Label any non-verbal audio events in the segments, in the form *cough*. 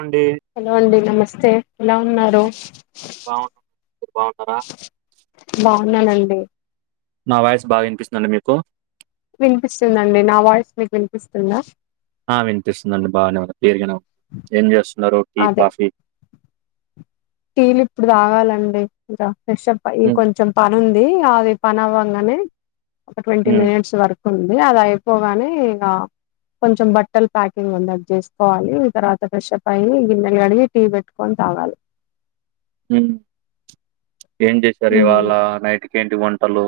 అండి హలో అండి నమస్తే ఎలా ఉన్నారు? బావున్నారా? ఉన్నానండి నా వాయిస్ బాగా వినిపిస్తుందండి మీకు? వినిపిస్తుందండి నా వాయిస్ మీకు వినిపిస్తుందా? ఆ వినిపిస్తుందిండి బాగానే పేరిగిన ఏం చేస్తున్నారు టీ అదే కాఫీ టీలు ఇప్పుడు తాగాలండి ఇంక ఫ్రెషప్ అయ్యి హ్మ్ కొంచెం పనుం ది అది పని అవ్వంగానే ఒక ట్వంటీ హ్మ్ మినిట్స్ వరకు ఉంది అది అయిపోగానే ఇక కొంచెం బట్టలు ప్యాకింగ్ ఉందది చేసుకోవాలి ఈ తర్వాత ప్ర్రెషప్ అయి గిన్నెలు కడిగి టీ పెట్టుకొని తాగాలి మ్ ఏం చేసారు ఇవాళ హ్మ్. నైట్కి ఏంటి వంటలు?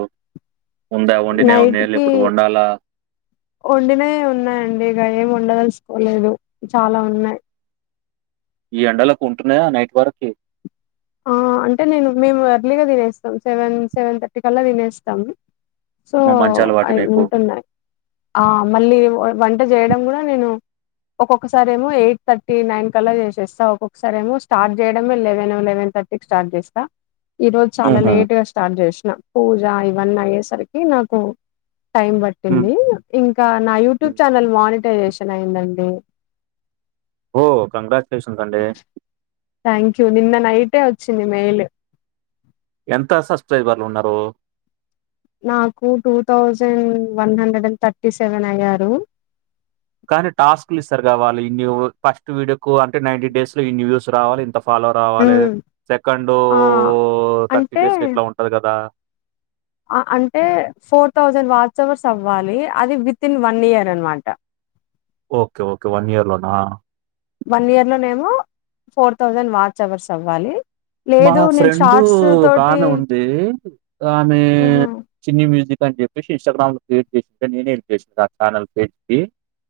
ఉందా వండినే నైట్ ఉన్నాయా కి ఇప్పుడు వండాలా వండినే ఉన్నాయండి ఇక ఏమ ఉండదలుసుకోలేదు చాలా ఉన్నాయి. ఈ ఎండలకుంటున్నాయా నైట్ వరకి ఆ అంటే నేను మేము ఎర్లీగా తినేస్తాం సెవెన్ సెవెన్ థర్టీ కల్లా తినేస్తాం సో మా మంచి అలవాటు అయ్ మీకు ఉంటున్నాయి ఆ మళ్ళీ వంట చేయడం కూడా నేను ఒక్కొక్కసారి ఏమో ఎయిట్ థర్టీ నైన్ కల్లా చేసేస్తా ఒక్కొక్కసారి ఏమో స్టార్ట్ చేయడమే లెవెన్ లెవెన్ థ ర్టీకి స్టార్ట్ చేస్తా ఈ రోజు చాలా ఉహు. లేట్ గా స్టార్ట్ చేస్ పూజ ఇవన్నీ అయ్యేసరికి నాకు టైమ్ ఉమ్, పట్టింది ఇంకా నా యూట్యూబ్ ఉమ్. ఛానల్ మాని టైజెషన్ అయ్యిందండి ఓ కంగ్రాచ్యులేషన్స్ అండి థ్యాంక్ యూ నిన్న నైటే వచ్చింది మెయిల్ ఎంత సబ్స్క్రైబర్లు ఉన్నారు నాకు two thousand one hundred and thirty seven అయ్యారు కానీ టాస్క్ లు ఇస్తారుగా వాళ్ళు ఫస్ట్ వీడియోకూ అంటే నైన్టి డేస్ లో ఇన్ని వ్యూస్ రావాలి ఇంత ఫాలో రావాలె ఉమ్ సెకండూ ఆ థర్టీ అంటే డేస్లో ఇట్లా ఉంటది కదా అంటే ఫోర్ థౌజండ్ వాచ్హౌర్స్ అవ్వాలి అది వితిన్ వన్ ఇయర్ అనమాట ఓకే ఓకే వన్ ఇయర్ లోనా వన్ ఇయర్ లోనేమో ఫోర్ థౌజండ్ వాచ్ అవర్స్ అవ్వాలి మా లేదు నేను ఫ్రెండు షార్ట్స్ ఒక తోటి ఆమె ఉంది ఆమె ఆహా చిన్ని మ్యూజిక్ అని చెప్పేసి ఇన్స్టా గ్రామ్ లో క్రియేట్ చేసింది నేనే హెల్ప్ చేసా ఆఛానల్ పేజ్కి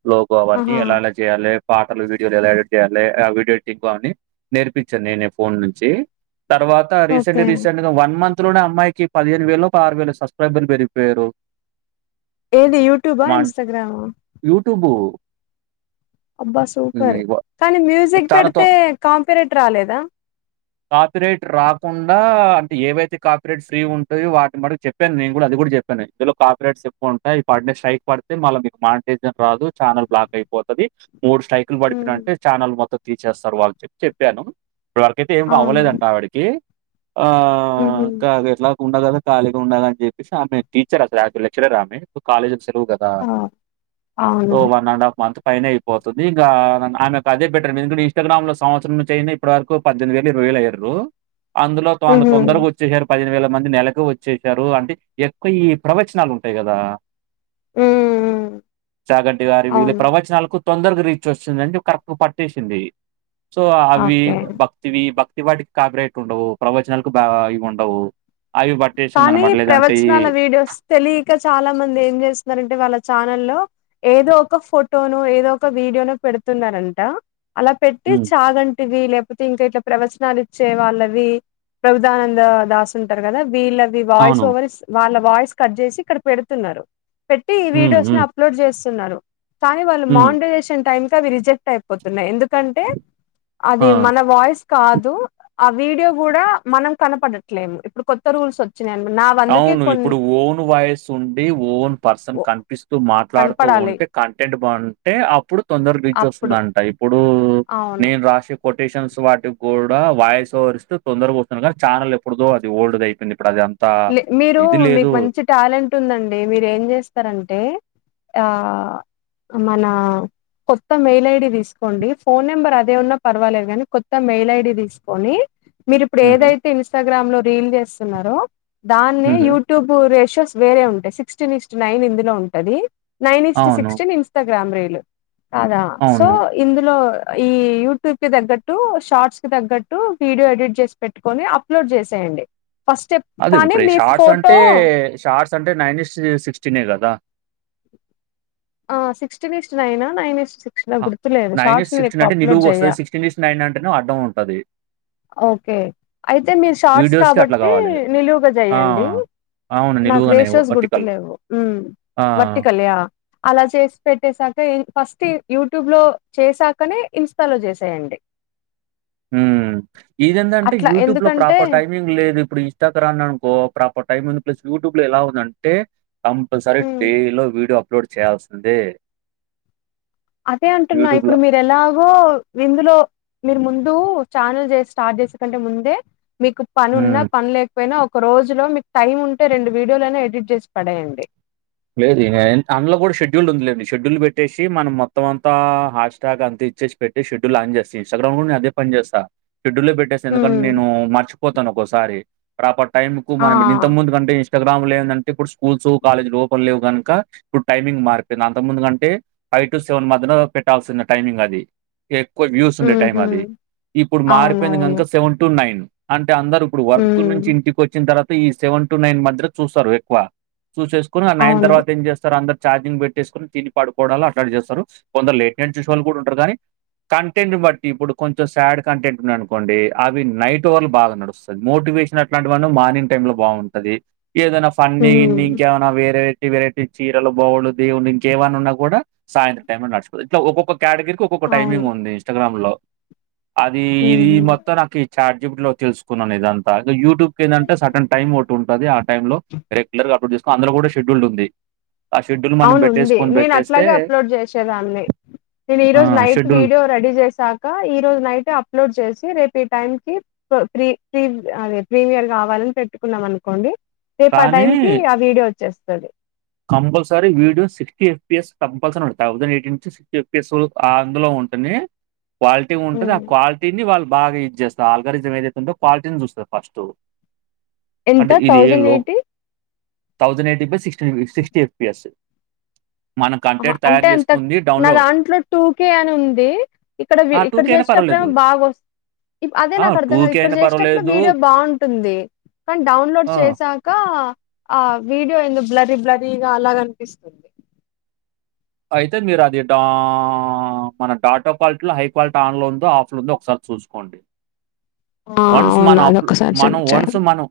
లోగో అవన్నీ ఆహా ఎలాలా చేయాలె పాటలు వీడియోలు ఎలా ఎడిట్ చేయాలె వీడియో ఎడిటింగ్ అని నేర్పించాను నేనే ఫోన్ నుంచి తర్వాత రీసెంట్ ఓకే రీసెంట్ గా వన్ మంత్ త్లోనే అమ్మాయికి పదిహేను వేలో పదహారు వేలో సబ్స్క్రైబర్లు పెరిగిపోయారు ఏది యూట్యూబా మా ఇన్స్టగ్రామా యూట్యూబు అబ్బా సూపర్ ఇవి వ కానీ మ్యూజిక్ చాలా తొ పెడితే కాపిరైట్ రాలేదా కాపిరైట్ రాకుండా అంటే ఏవైతే కాపిరేట్ ఫ్రీ ఉంటాయో వాటిని మటుకు చెప్పాను నేను కూడా అది కూడా చెప్ ప్పని ఇందులో కాపీరైట్స్ ఎక్కువ ఉంటాయి అయి పడిన స్ట్రైక్ పడితే మళ్ల మీకు మాంటేజన్ రాదు ఛానల్ బ్లాక్ అయిపోతది మూడు స్టైక్లు ఉమ్ పడిపినంటే ఛానల్ మొత్తం తీసేస్తారు వాళ్ళు చెప్పి చెప్పాను అవును బవ్వలేదంట ఆవిడికి ఆ ఉహు కాగట్లా ఉండ గదా కాళీగ ఉండాలని చెప్పేసి ఆమె టీచర్ అసలాక్చ్ల్లీ లెక్చరర్ ఆమె సొ కాలేజ్ వు కదా ఆ సొ అవును వన్ అండ్ హఫ్ మంత్ పైనయిపోతుంది ఇంకా ఆమెకు అదే బెటరు ఎందుకంట ఇస్టాగ్రామ్ లో సంవత్సరం నునుంచయినా ఇప్పటి వరకు పద్దెనిమి వే వేలు ఇరవై వెలయిర్రు అందులో తొంద ఉహు తొందరగా వచ్చి హర్ పదిహేను వేల మంది నెలకు వచ్చసారు అంటే ఎక్కువ ఈ ప్రవచనాలు ఉంటయి కదా ఉమ్ చాగంటి గారివి వీళ్ళ అవును ప్రవచనాలకు తొందరగా రీచ్ వచ్చింది అంటే కరెక్ట్గా పట్టేసింది సో అవి ఓకే భక్ ఈ భక్తి వాటికి కాపిరైట్ ఉండవు ప్రవచనాలకు బా ఇవుండవు కానీ ప్రవచనాల వీడియోస్ తెలియక చాలా మంది ఏం చేస్తున్నారంటే వాళ్ళ ఛానల్లో ఏదో ఒక ఫోటోను ఏదో ఒక వీడియోను పెడుతున్నారంట అలా పెట్టి హ్మ్. చాగంటి వీ లే కపోతే ఇంకా ఇట్లా ప్రవచనాలు ఇచ్చే వాళ్ళవి ప్రభుదానంద దాస్ ఉంటారు కదా వీళ్ళ అది వాయిస్ అవును. ఓవర్ ఇస్ వాళ్ళ వాయిస్ కట్ చేసి ఇక్కడ పెడుతున్నారు పెట్టి ఈ హ్మ్. వీడియోస్ ని హ్మ్. అప్లోడ్ చేస్ తున్నారు కానీ వాళ్ళు హ్మ్. మానిటైజేషన్ టైమ్కవి రిజెక్ట్ అయిపోతున్నాయి ఎందుక్ కంటే అది ఆ! మన వాయిస్ కాదు ఆ వీడియో కూడా మనం కనపడట్లేము ఇప్పుడు కొత్త రూల్స్ వ అవును ఇప్పుడు ఓన్ వాయిస్ ఉండి ఓన్ పర్సన్ ఓ కనిపిస్తూ మాట్లాడుతూ కనపడాలి ఉంటే కంటెంట్ బాగుంటే అప్పుడు తొందర గుంచి అప్పుడు వస్తుందంట ఇప్పుడు అవును నేను రాసి కొ ేషన్స్ వాటి కూడా వాయిస్ ఓరిస్త తొందరగా వస్తున్నాగా ఛానల్ ఎప్పుడుదో అది ఓల్డ్ది అయిపోయింది ఇప్పుడు అది అం లే మీరు మీకు మంచి టాలెంట్ ఉందండి మీరు ఏం చేస్తారంటే ఆ మన కొత్త మెయిల్ ఐడి తీసుకోండి ఫోన్ నెంబర్ అదే ఉన్నా పర్వాలేదు కని కొత్త మెయిల్ ఐడి తీసుకోని మీరు ఇప్పుడు హుహు. ఏదైతే ఇన్స్టాగ్రామ్ లో రీల్ చేస్తున్నారో దాన్నే హుహు. యూట్యూబ్ రేషియోస్ వేరే ఉంటాయి సిక్స్టీన్ ఇస్ట్ నైన్ ఇందులో ఉంటది నైన్స్ అవును. సిక్స్టీన్ ఇన్స్టాగ్రామ్ రీలు కాదా సో అవును. ఇందులో ఈ యూట్యూబ్ కి తగ్గట్టు షార్ట్స్ కి తగ్గట్టు వీడియో ఎడిట్ చేసి పెట్టుకొని అప్లోడ్ చేసేయండి ఫస్ట్ స్టెప్ అది కానీ ఇప్పుడు మీ షార్ట్స్ ఫోటో అంటే షార్ట్స్ అంటే నైన్స్ సిక్స్టీనే కదా ఆ సిక్స్టీన్ ఇస్ట్ నైనా నైన్ ఇస్ నో ఆ! గుర్తులేదు షార్ట్స్ నిను ఎక్కువ అంటే అప్లోడ్ నిలువుగా చెయ వస్తది. అంటేనేమో అడ్డం ఉంటది. ఓకే అయితే మీరు షార్ట్స్ వీడియోస్‌కి అట్లా కాబట్టి గావాలి. నిలువుగా ఆ! చేయండి అవును. నాకు నిలువుగానే రేషోస్ వర్టికల్. గుర్తులేవు మ్ ఆ! వర్ట్టి కళ్ళి ఆ అలా చేసి పెట్టేసాకే ఫస్ట్ యూట్యూబ్ లో చేసాకనే ఇన్స్టాలో చేసేయండి మ్ ఇది ఎంటంటే అట్లా యూట్యూబ్ లో ఎందుకంటే ప్రాపర్ టైమింగ్ లేదు ఇప్పుడు ఇన్స్టాగ్రామ్ అనుకో ప్రాపర్ టైం ఉంది ప్లస్ యూట్యూబ్ లో ఎలా ఉంది అంటే కంపల్సరీ హ్మ్. డై లో వీడియో అప్లోడ్ చేయాల్సిందే అదే అంటున్నా యూట్యూబ్‌లో. ఇప్పుడు మీరు ఎలాగో ఇందులో మీరు ముం ఛానల్ స్టార్ట్ చేసుకుంటే ముందే మీకు పని ఉన్న హ్మ్. పనిలే పోయినా ఒక రోజు లో మీకు టైమ్ ఉంటే రెండు వీడియోలు అయినా ఎడిట్ చేసి పడేయండి లేదు అందులో కూడా షెడ్యూల్ ఉందండి షెడ్యూల్ పెట్టేసి మనం మొత్తమంతా హాష్ ట్రక్ అంత ఇచ్చేసి పెట్టేసి షడ్యూల్ అన్ చెస్ ఇంస్టాగ్రామ్ లో కుడా నీను అదే అని చేస్త షెడ్యూల్ లో పెట్టేస్తే ఎందుకంటే హ్మ్ నేను మర్చిపోతాను ఒకసారి ప్రాపర్ టైమ్ కు ఆ మనం ఇంత ముందు కంటే ఇస్ాగ్రా లో లేదంటే ఇప్పుడు స్కూల్స్ కాలేజ్ లో లేవు గనుక ఇప్పుడు టైమింగ్ మారిపోయింది అంత ముందు కంటే ఫైవ్ టు సెవెన్ మధ్యన పెట్టాల్సింది టైమింగ్ అది ఎక్కువ వ్యూస్ ఉండే టైం ఉహు అది ఇప్పుడు మారిపోయింది అవునవును కనుక సెవెన్ టు నైన్ అం అందరు ఇప్పుడే వర్క్ నుంచి హ్మ్ ఇంటికి వచ్చిన తర్వాత ఈ సెవెన్ టు నైన్ మధ్య చూస్తారు ఎక్కువ చూసెస్ కొని ఆ నైన్ అవును తర్వాత ఏం చేస్తారు అందరు ఛార్జింగ్ పెట్టేసుకుొని తిని పడుకోవడాాల అట్లా చేస్తారు కొందరు లేట్ెంట్షోలు కూడా ఉంటారు కానీ కంటెంట్ ని బట్టి ఇప్పుడు కొంచెం శాడ్ కంటెంట్ ఉన్నా అనుకోండి అవి నైట్ఓర్లు బాగా నడుస్తుంది మోటి అ మార్నింగ్ టై లో బాగుంటది ఏదైనా ఫన్ని గిన్ని హ్మ్ ఇంకేమ వెరైటీ వెరైటీ చీరలు బోవులు దేవుడు ఇంకేమన్నా ఉన్నా కూడా సాయంత్రం టైం లో నుకో ఇట్లా ఒక్కొక్క కేటగిరకి ఒక్కొక్క టైమింగ్ అవును ఉంది ఇస్టాగ్రామ్ లో అది ఇది హ్మ్ మొత్తం నాకు ఈ చాట్ జిపి టి లో తెలుసుకున్నాను ఇదంతా యూట్యూబ్ ఏంటంటే సటన్ టైం ఒకటి ఉంటది ఆ టైం లో రెగ్యులర్ గా అప్పుడు తీసుకోని అందులో కూడా షెడ్యూల్డ్ ఉంది ఆ షెడ్యూల్ మనం అవునుంది పెట్టేసుకొని నేను పెట్టేస్తే అట్లాగే అప్లోడ్ చేసేదాన్ని నేను ఈ ఆ! రోజు నైట్ షెడ్యూల్ వీడియో రెడీ చేస్ సక ఈ రోజు నైటే అప్లోడ్ చేసి రేపు టైమ్ కి ప్ర ప్రీ అదే ప్రీమియర్ కావాలని పెట్టుకున్నాం అనుకోండి రేపు ఆ కానీ టైం కి ఆ వీడియో వచ్చేస్తది compulsory video sixty FS compulsory thousand ఎయిన్ నుంచి సిక్స్ ఎఫ్ పి ఎస్ అందులో ఉం ఉంటుంది క్వాలిటీ ఉంటుంది ఆ క్వాలిటీని వాళ్ బాగా యూజ్ చేస్తారు ఆల్గరిజం ఏదైతే ఉంటో క్వాలిటీని చూస్తారు ఫస్ట్ ఎంత thousand eighty thousand eighty plus six MP S అంటే అంత చేసుకుంది నా డౌన్‌లో దాంట్లో టూకే అని ఉంది ఇక్కడ వ్ ఆ! ఇక్కడ కే అయినా చేస్తె అప్పుడేమో పర్వాలేదు. బాగా వస్తు అదే ఆ! నాకు అర్థం కాదు ఇక్కడ అయినా చేసేటప్పుడు పర్వాలేదు. వీడియో బాగుంటుంది కానీ డౌన్లోడ్ ఆ! చేసాక ఆ వీడియో ఎందు బ్లరిబ్లరిగ అలాగనిపిస్తుంది అయితే మీరు అది డా మన డాటా క్వాలిటీలో హై క్వాలిటీ ఆన్ లో ఉందో ఆఫ్ లో ఉందో ఒకసారి చూసుకోండి ఆ వన్స్ అవును మన అప్పు అదొక్కసారి మన చెక్ వన్స్ చేయాలి మన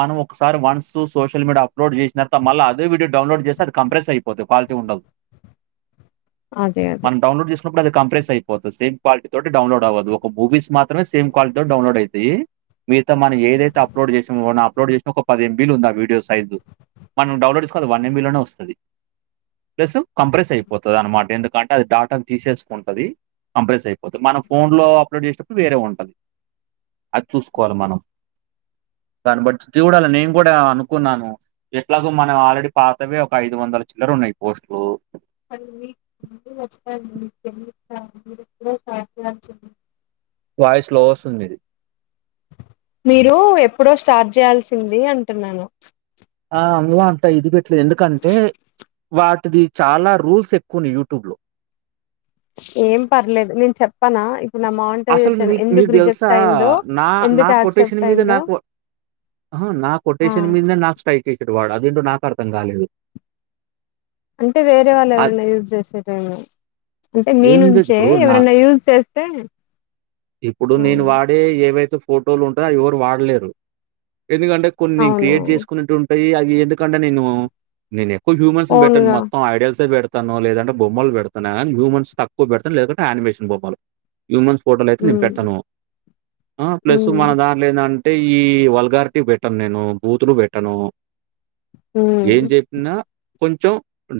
మనం ఒకసారి వన్స్ సోషల్ మీడియా అప్లోడ్ చేసిన తవా మళ్ళీ అదే వీడియోస్ డౌన్లోడ్ చేస్తె అది కంప్రెస్ అపోంది క్వాలిటీ ఉండదు అదే అదే ప్పు అది కంప్రెస్ అయిపోతు సేమ్ క్వాలిటితోడౌన్లోడ్ అవద్దు ఒక మూవీస్ మాత్రమే సేమ్ కాలిటీతో డౌన్లోడ్ అయి తది మీగత మనం ఏదైతే ఉహు అప్లోడ్ చేసామొ డ్ చే ఒక పది ఎంబీలు ఉంది ఆ వీడియో సైజు మనం డౌన్లోడ్ చేసుకో వన్ ఎంబీలోనే వస్తది ప్లస్ కంప్రెస్ అయిపోతదన్నమాట ఎందుకంటే అది డాటాను తీసేసుకుంటది కంప్రెస్ అయిపోతది మనం ఫోన్ లో అప్లోడ్ చేసేటప్పుడు వేరే ఉంటది అది చూసుకోవాలి మనం దాన్ని బట్టి చూడాలి నేను కూడా అనుకున్నాను ఎట్లాగో మనవి ఆల్రెడీ పాతవే ఒక ఐదు వందల చిల్లరున్నాయి పోస్ట్లు *unintelligible* వాయిస్ లో వస్తుంది మీది మీరు ఎప్పుడో స్టార్ట్ చేయాల్సింది అంటున్నాను ఆ అందులో అంతా ఇది పెట్టలేదు ఎందుకంటే వాటి ది చాలా రూల్స్ ఎక్కువని యూట్యూబ్ లో ఏం పర్లేదు నేను చెప్పనా ఇప్పుడు నా అసలు మానిటైజేషన్ ని ఎందుకు మీకు తెలుసా రిజెక్ట్ అయిందో నా నా ఎందుకు కొటేషన్ యాక్సెప్ట్ మీద అయిందో నాకు ఆహా నా ఆ కొటేషన్ మీదనే నాకు స్ట్రైక్ ఏసిండు వాడు అదేంటో నాకు అర్థం కాలేదు అంటే వేరే వాళ్ళు అద్ ఎవరైనా యూజ్ చేసిర్రేమొ అంటే మీ ఏం లేదు నుంచే ఇప్పుడు నా ఎవరైనా యూజ్ చేస్తే ఇప్పుడు నేను ఉమ్, వాడే ఏవైతే ఫోటోలు ఉంటాయో అవి ఎవరు వాడలేరు ఎందుకంటే కొన్ని అవును క్రియేట్ చేసుకునేట్టు ఉంటాయి అవి ఎందుకంటే నేను నేను ఏక్ కొ హ్యమన్స్ బెట్టన్ ఓన్గా మొత్తం ఆడియల్స్ బెట్ ను లేదంటే బొమ్మలు పెడుతను కానీ హ్యూమన్స్ తక్కువ పెడుతను లేదంటే అనిమేషన్ బొమ్మలు హ్యూమన్స్ ఫోటోలు అయితే నీను ఉమ్ పెట్టాను ప్లస్ మన ఉమ్ దాంట్లి ఎందం టే ఈ వల్గార్టీ పెట్టాను నేను బూతులు పెట్టాను ఏం ఉమ్ చెప్పిన కొంచెం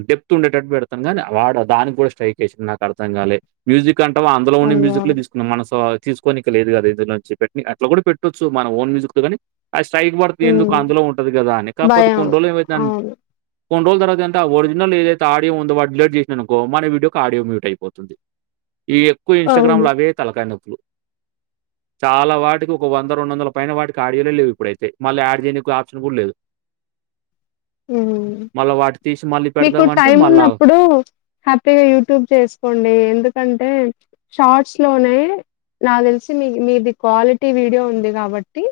డెప్త్ ఉండేటట్టు పెడతాను కానీ వాడు దానికి కూడా స్ట్రైక్ ఏసిండు నాకు అర్థం కాలేదు మ్యూజిక్ కంటవ అందులో ఉన్న అయ్యో మ్యూజిక్ మన సో తీసుకొనికి లేదు కదా ఇందులో నుంచి పెట్టి అట్లా కూడా పెట్టొచ్చు మన ఓన్ మ్యూజిక్ తో కాని ఆది స్ట్రైక్ పడుతుంది ఎందుకు ఉమ్ అందులో ఉంటది కదా అని కాకపోతే భయం కొండ్రోల్ ఏమయిదం అవును కొన్ని రోజుల తర్వాత ఎంటే ఆ ఒరిజినల్ ఏదైతే ఆడియో ఉందొ వాడు డిలీట్ చేసిండు అనుకో మన వీడియోకి ఆడియో మ్యూట్ అయిపోతది ఈ ఎక్కువ ఇన్స్టాగ్రామ్ అవును లో అవే తలకాయ్ నొప్పులు చాలా వాటికి ఒక వంద రెండు వందల పైన వాటికి ఆడియోలే లేవు ఇప్పుడైతే మళ్ళ యాడ్ చేయనికి ఆప్షన్ కూడా లేదు మ్ మళ్ళా వాటిని తీసి మళ్ళీ మీకు పెడదామంటే టైం మళ్ళా ఉన్నప్పుడు హ్యాపీగా యూట్యూబ్ చేసుకోండి ఎందుకంటే షార్ట్స్ లోనే నాక్ తెలిసి మీ మీది క్వాలిటీ వీడియో ఉంది కాబట్టి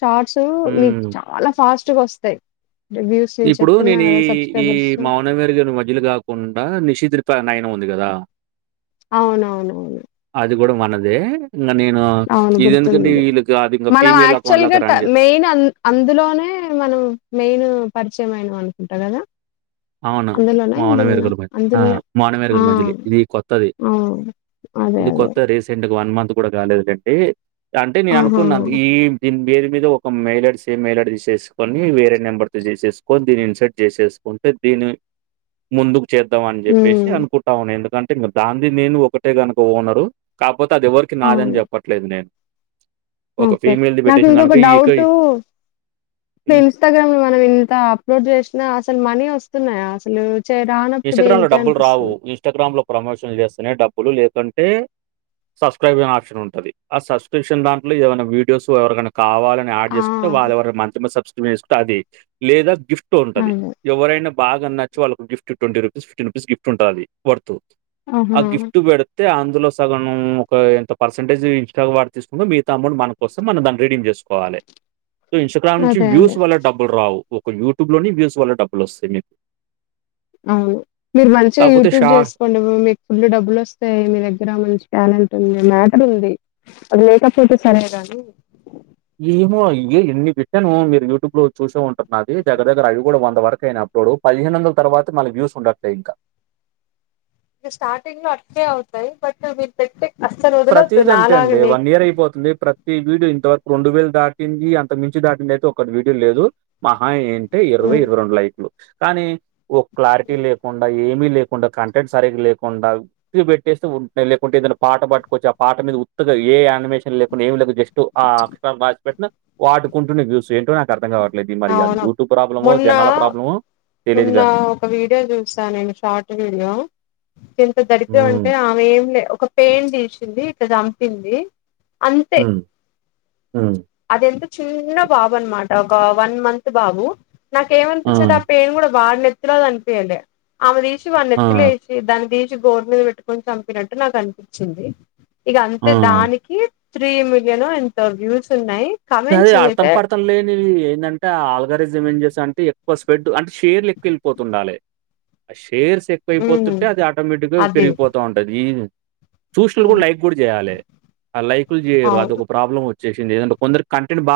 షార్ట్స్ మీకు హ్మ్. చాలా ఫాస్ట్గా వస్తాయి వ్యూస్ ఇప్పుడు చెప్తున్నా నేను ఈ కదా ఈ సబ్స్క్రైబర్స్ మౌనమేరుగని మజిలీ కాకుండా నిషిద్ నైన్ ఉంది కదా అవునవునవును కూడా మనదే ఇంగ నేను అవును గుర్తు ఇదెందుకంటే ఉంది వీళ్ళకి అది ఇంక మనం ఫీమేల్ యాక్చువల్గా అకౌంట్‌లాగా రన్ జేస్ మెయిన్ అం అందులోనే మనం మెయిన్ పరిచయం అయినం అనుకుంటా కదా అవును అందులోనా మౌన ఇందులోనా మేరుగని వ మ ఆ అందులోనే మౌన ఆ వెరుగని మజిలీ ఇది కొత్తది అవును అదే ఇది అదే కొత్తది రీసెంట్గా వన్ మంత్ కూడా కాలేదుండి అంటే నేను ఆహా అనుకున్నాను ఈీ పెరు మీద ఒక మెయిలడ్ సేమ్ మెయిల్డ్ తీసేసుకొని వేరే నెంబర్ ది తీసేసుకొని దీన్ని ఇన్సర్ట్ చేసేసుకుంటే దీని ముందుకు చేద్దాం అని చెప్పేసి ఉమ్ అనుకుంటా ఉను ఎందుకం దంది నేను ఒకటే గనుక ఓనరు కాకపోతే అది ఎవరికి అవును నాదని చెప్పట్లేదు నేను ఒక ఓకే ఫీమేల్‌ది నాకు పెట్టేసాం గనుక ఇంకొక ఇక డౌట్ ఇ హ్మ్. ఇన్స్టాగ్రామ్ లో మనం ఇంత అప్లోడ్ చేసినా అసలు మనీ వస్తున్నాయా అసలు చే రానప్పుడు ఇన్స్టా్రామ్ లో దేనికి డబ్బులు రావు అనిపిస్తుంది. ఇన్స్టాగ్రామ్ లో ప్రమోషన్లు చేస్తేనే డబ్బులు లేకుం టే సబ్స్క్రిబ్షన్ ఆప్షన్ అనే ఉంటది ఆ సబ్స్క్రిప్షన్ బ్యాంట్ లో ఏమైనా వీడియోస్ ఎవరికన్న కావాలని యాడ్ ఆ! చేసుకుంటే వాళ్ళ ఎవరన్న మంత్ మ సబ్స్క్రిషన్ చేేసుకుంటే అది లేదా గిఫ్ ఉంటది అదే. ఎవరైనా బాగా నచ్చి వాళ్ళకిి gift twenty rupees fifteen rupees gift ఉంటది ఆ ఆహా! గిఫ్ట్ పెడ్ తే అందులో సగం ఒక ఎంత పర్సంటేజ్ ఇస్ాగా వాడు తీసుకుంటే మిగత అమౌంట్ మనకు వస్తే మనం దాన్ని రీడిమ్ చేస్ సుకోవాలే సో ఇన్స్టాగ్రామ్ నుంచి అదే. అదే. వ్యూస్ వల్ల డబ్బులు రావు ఒక యూట్యూబ్ లోని వ్యూస్ వల్ల డబ్బులు వస్తాయి మీకు అవును మీరు మంచిగా కాకపోతే యూట్యూబ్ షా చేసుకోండి మీకు ఫుళ్ళు డబ్బులు వస్తాయి మీ దగ్గర మంచి టలేం ంది మ్యాటర్ ఉంది అది లేకపోతే సరేకని ఏమో ఇ ఏన్ని పెట్టాను మీరు యూట్యూబ్ లో చూసే ఉంటరు నాది దగ్గర దగ్గర అవి కూడా వంద వరకు అయినా చుడు పదిహేను వందల తర్వాత మన వ్యూస్ ఉండట్లే ఇకా ఇది స్టార్టింగ్ లో అవుతాయి బట్ మీరు పెట్టే అస్సలు వదలొద్దు ప్రతిది అంతే అండి నాలాగనే. వన్ ఇయర్ అయిపోతుంది ప్రతి వీడియో ఇంతవరకు రెండు వేలు దాటింది అంతకు మించి దాటింది అయితే ఒకటి వీడియి లేదు మహా ఏం ే ఇరవై హ్మ్. ఇరవై రెండు లైక్లు కానీ ఓ క్లారిటీ హ్మ్. లేకుండా ఏం లేకుండా కంటెంట్ సరిగ్గా లేకుండా పెట్టేస్తే ఉంటయి లేకుంటే ఏదన్న పాట పట్ చ్చి ఆ పాట మీద ఉత్త్తగా ఏ య ఇన్ఫర్మేషమ్ ఏమీ లేకుండా జస్ట్ ఆ క్ అది పెట్టిన వాడుకుంటునై వివ్స్ ఏంటో నాకు అర్ధం కావట్ ట్లేదు ఇగ మరి అది అవును. యూటుబ్ ప్రబ్లమో మొన్న జనాల ప్రాబ్లమో మొన్న తెలీదుగా. ఒక వీడియో చూస నేను షార్ట్ వీడియో ఎంత దరిద్రం హ్మ్. ఉంటే ఆమె ఏం లే ఒక పెయిన్ తీసింది ఇట్ట చంపింది అంతే హ్మ్. హ్మ్. అదెందుక్ చిన్న బాబు అన్నమాట ఒక వన్ మంత్ బాబు ఆ! నాకేమనిపించిందంటే పెను కుడా వని నేత్తిల కనిపియ్యలేదు ఆమె తీసి వని ఆ! నేత్తిల వేసి దాన్ని తీసి గోర్ మీద పెట్టుకోని చంపినట్టు నాకు అనిపించింది ఇగ అంతే ఆ! దానికి త్రీ మిలియన్ ఎంత వ్యూస్ ఉన్నాయి అది కమెంట్స్ అర్థం అయితే పడతం లేనివి ఏంటంటే ఆలుగారి జమీన్ చేసి అంటే ఎక్కువ స్పెడ్ అంటే షేర్లు ఎక్కువ వెళ్ళిపోతుండాలె టేర్స్ ఉమ్, ఎక్కువైపోతుంటే అది ఆటోమేటిక్ గా అది పెరిగిపోతా ఉంటది. చూసిన కూడా లైక్ కూడా చేయాలె. ఆ లైక్లు చేయరు అది అవును ఒక ప్రాబ్లం వచ్చేసింది కొందరికి కంటెంట్